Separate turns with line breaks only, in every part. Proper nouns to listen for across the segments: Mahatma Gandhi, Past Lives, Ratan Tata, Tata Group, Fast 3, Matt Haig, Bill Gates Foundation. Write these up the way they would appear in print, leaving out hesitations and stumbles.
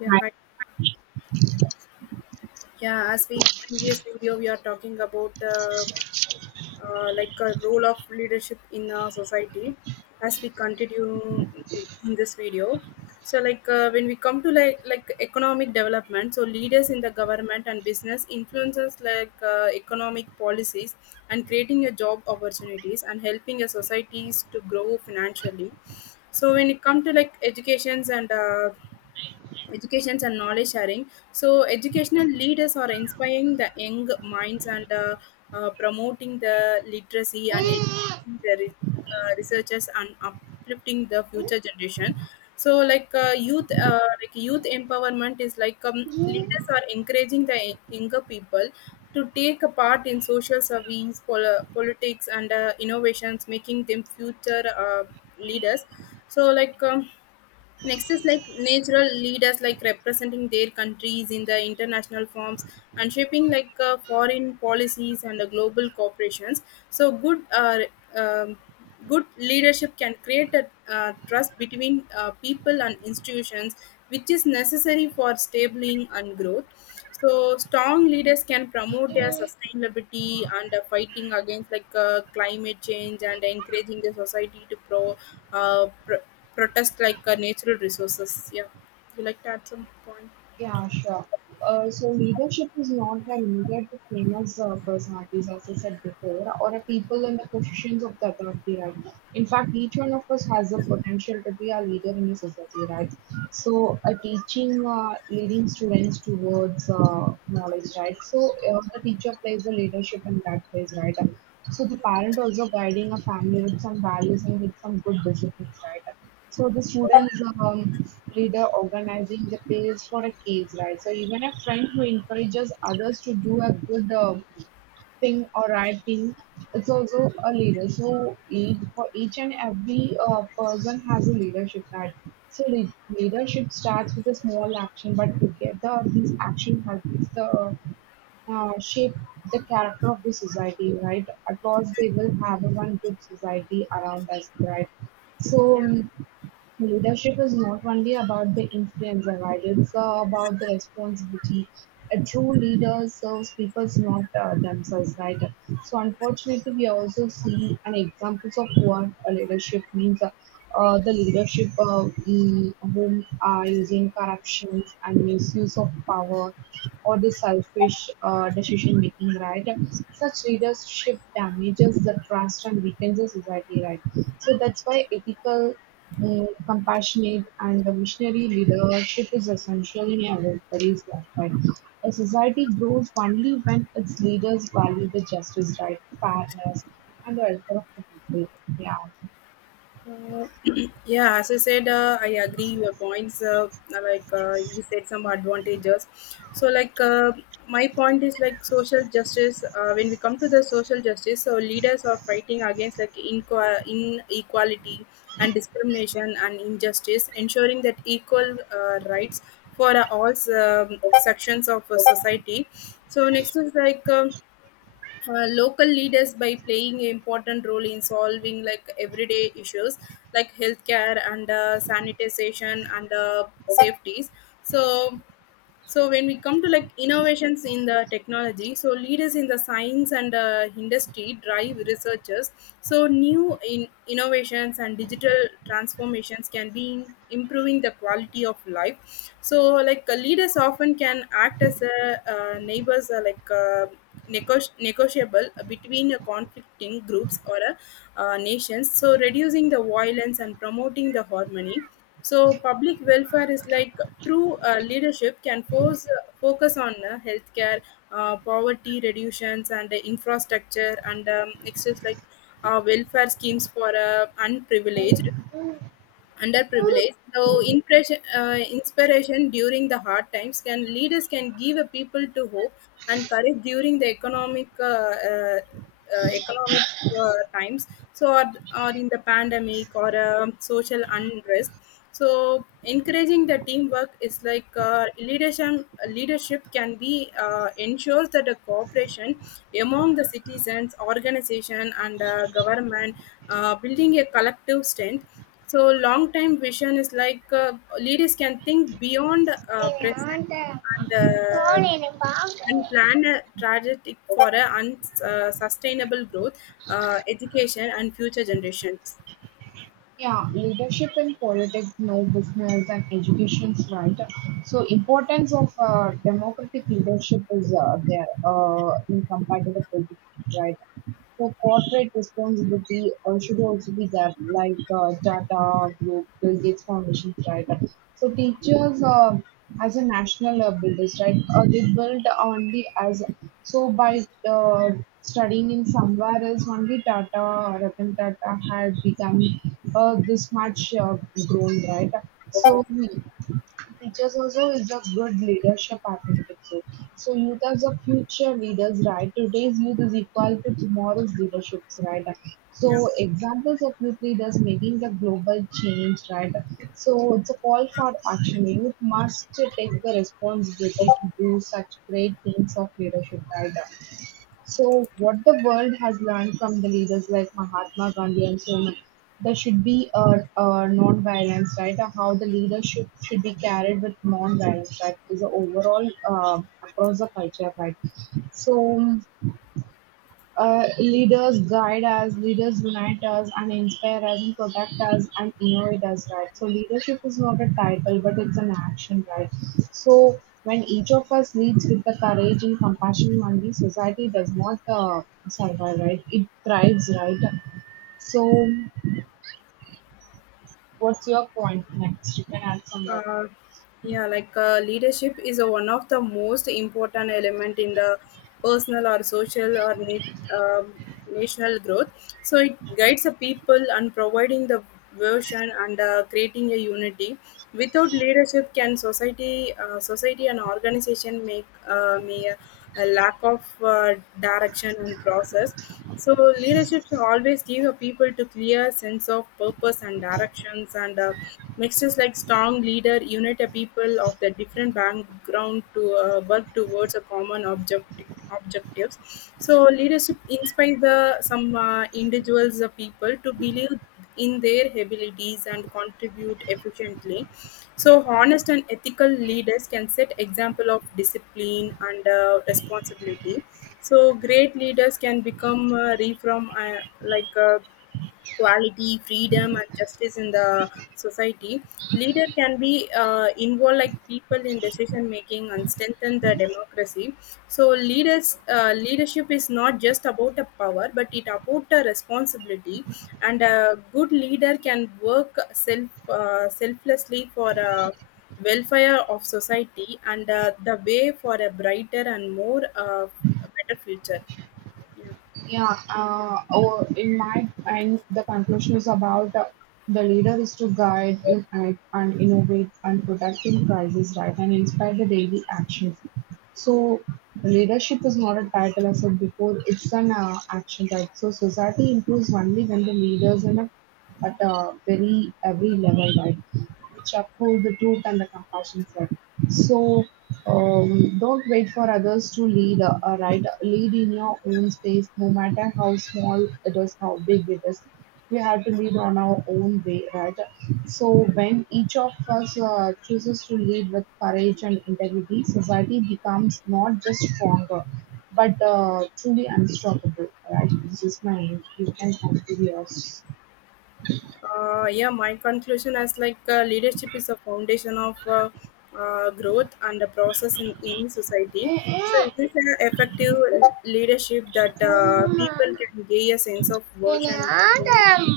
Yeah,
Hi.
hi. Yeah, as we previous video, we are talking about like a role of leadership in society. As we continue in this video, so when we come to like economic development, so leaders in the government and business influences economic policies and creating a job opportunities and helping a societies to grow financially so when it comes to like educations and educations and knowledge sharing so educational leaders are inspiring the young minds and promoting the literacy and encouraging the researchers and uplifting the future generation so like youth empowerment is like leaders are encouraging the younger people to take a part in social service politics and innovations making them future leaders so next is like natural leaders like representing their countries in the international forums and shaping foreign policies and global corporations. So um, good leadership can create a trust between people and institutions, which is necessary for stabling and growth. So strong leaders can promote their sustainability and fighting against climate change and encouraging the society to uh, pr- protest natural resources. Yeah, would you like to add some point?
Yeah, sure. So leadership is not an immediate to famous personalities, as I said before, or a people in the positions of the authority, right? In fact, each one of us has the potential to be a leader in a society, right? So, teaching, leading students towards knowledge, right? So, the teacher plays the leadership in that place, right? So, the parent also guiding a family with some values and with some good disciplines, right? So the students leader organizing the page for a case, right? So even a friend who encourages others to do a good thing or right thing, it's also a leader. So each, for each and every person has a leadership, right? So leadership starts with a small action, but together these action helps the shape the character of the society, right? At last, they will have a one good society around us, right? So. um, Leadership is not only about the influence, right? It's about the responsibility. A true leader serves people, not themselves, right? So, unfortunately, we also see an examples of what a leadership means. The leadership whom are using corruptions and misuse of power or the selfish decision making, right? Such leadership damages the trust and weakens the society, right? So that's why ethical, compassionate and a visionary leadership is essential in everybody's lifetime. A society grows only when its leaders value the justice, right, fairness, and the welfare of the people. Yeah.
Uh, yeah, as I said, I agree your points. Uh, you said, some advantages. So, my point is like social justice. When we come to the social justice, so leaders are fighting against like inequality and discrimination and injustice, ensuring that equal rights for all sections of society. So next is like. Local leaders by playing an important role in solving like everyday issues like healthcare and sanitization and safeties so so when we come to like innovations in the technology so leaders in the science and industry drive researchers so new in innovations and digital transformations can be in improving the quality of life so leaders often can act as a neighbors negotiable between a conflicting groups or a, nations so reducing the violence and promoting the harmony so public welfare is like true leadership can focus on healthcare, poverty reductions, and infrastructure, and it's just like welfare schemes for underprivileged. So inspiration during the hard times can leaders can give a people to hope and courage during the economic uh, economic uh, times. So or in the pandemic or social unrest so encouraging the teamwork is like leadership can be ensures that the cooperation among the citizens organization and government building a collective strength so long term vision is like leaders can think beyond present and uh, and plan a trajectory for a sustainable growth, education, and future generations.
Yeah, leadership in politics, no business and education's right. So importance of democratic leadership is there in compared to the politics, right? So corporate responsibility should also be there, like Tata Group, Bill Gates Foundation, right? So teachers, as a national builders, right? They build only as so by uh, studying in somewhere else, only Tata Ratan Tata had become this much grown, right? So teachers also is a good leadership, I think so. So youth as a future leaders, right? Today's youth is equal to tomorrow's leaderships, right?
Yeah.
So examples of youth leaders making the global change, right? So it's a call for action. Youth must take the responsibility to do such great things of leadership, right? So, what the world has learned from the leaders like Mahatma Gandhi and so on, there should be a non-violence, right? Or how the leadership should be carried with non-violence, right? Is the overall across the culture, right? So, leaders guide us, leaders unite us, and inspire us, and protect us, and innovate us, right? So, leadership is not a title, but it's an action, right? So, when each of us leads with the courage and compassion, Mandi, society does not survive, right? It thrives, right? So, what's your point next? You can add some more.
uh, yeah, leadership is a, one of the most important element in the personal or social or national growth so it guides the people and providing the version and creating a unity without leadership can society and organization make may a lack of direction and process so leadership always give a people to clear sense of purpose and directions and makes us like strong leader unite a people of the different background to work towards a common objectives so leadership inspires the some individuals the people to believe in their abilities and contribute efficiently so honest and ethical leaders can set example of discipline and responsibility so great leaders can become reform equality, freedom, and justice in the society. Leader can be involved like people in decision making and strengthen the democracy. So leadership is not just about a power, but it about a responsibility. And a good leader can work selflessly for. Welfare of society and the way for a brighter and more better future yeah
Yeah, or in my end, the conclusion is about the leader is to guide in, and innovate and protect in crisis, right, and inspire the daily actions. So leadership is not a title, as I said before, it's an action, right? So society improves only when the leaders in a, at a very every level, right, which uphold the truth and the compassion, right? So don't wait for others to lead, right? Lead in your own space, no matter how small it is, how big it is. We have to lead on our own way, right? So, when each of us chooses to lead with courage and integrity, society becomes not just stronger, but truly unstoppable, right? This is my end. You can come to yours.
yeah, my conclusion is like leadership is a foundation of growth and a process in any society so it is an effective leadership that people can gain a sense of version like unity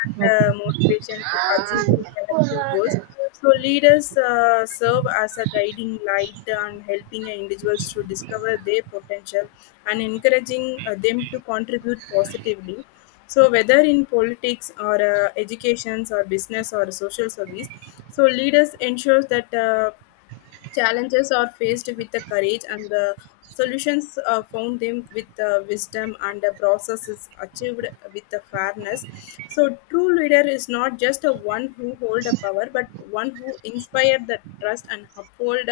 and motivation to achieve their collective goals
Okay.
so leaders serve as a guiding light and helping individuals to discover their potential and encouraging them to contribute positively so whether in politics or educations or business or social service so leaders ensures that challenges are faced with the courage, and the solutions are found them with the wisdom, and the process is achieved with the fairness. So, true leader is not just a one who hold a power, but one who inspired the trust and uphold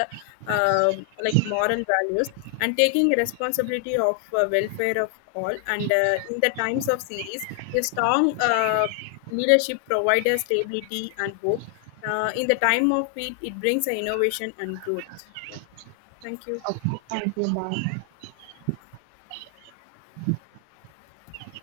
like moral values and taking responsibility of welfare of all. And in the times of series, a strong leadership provides stability and hope in the time of it brings a innovation and growth yeah thank you
放心吧。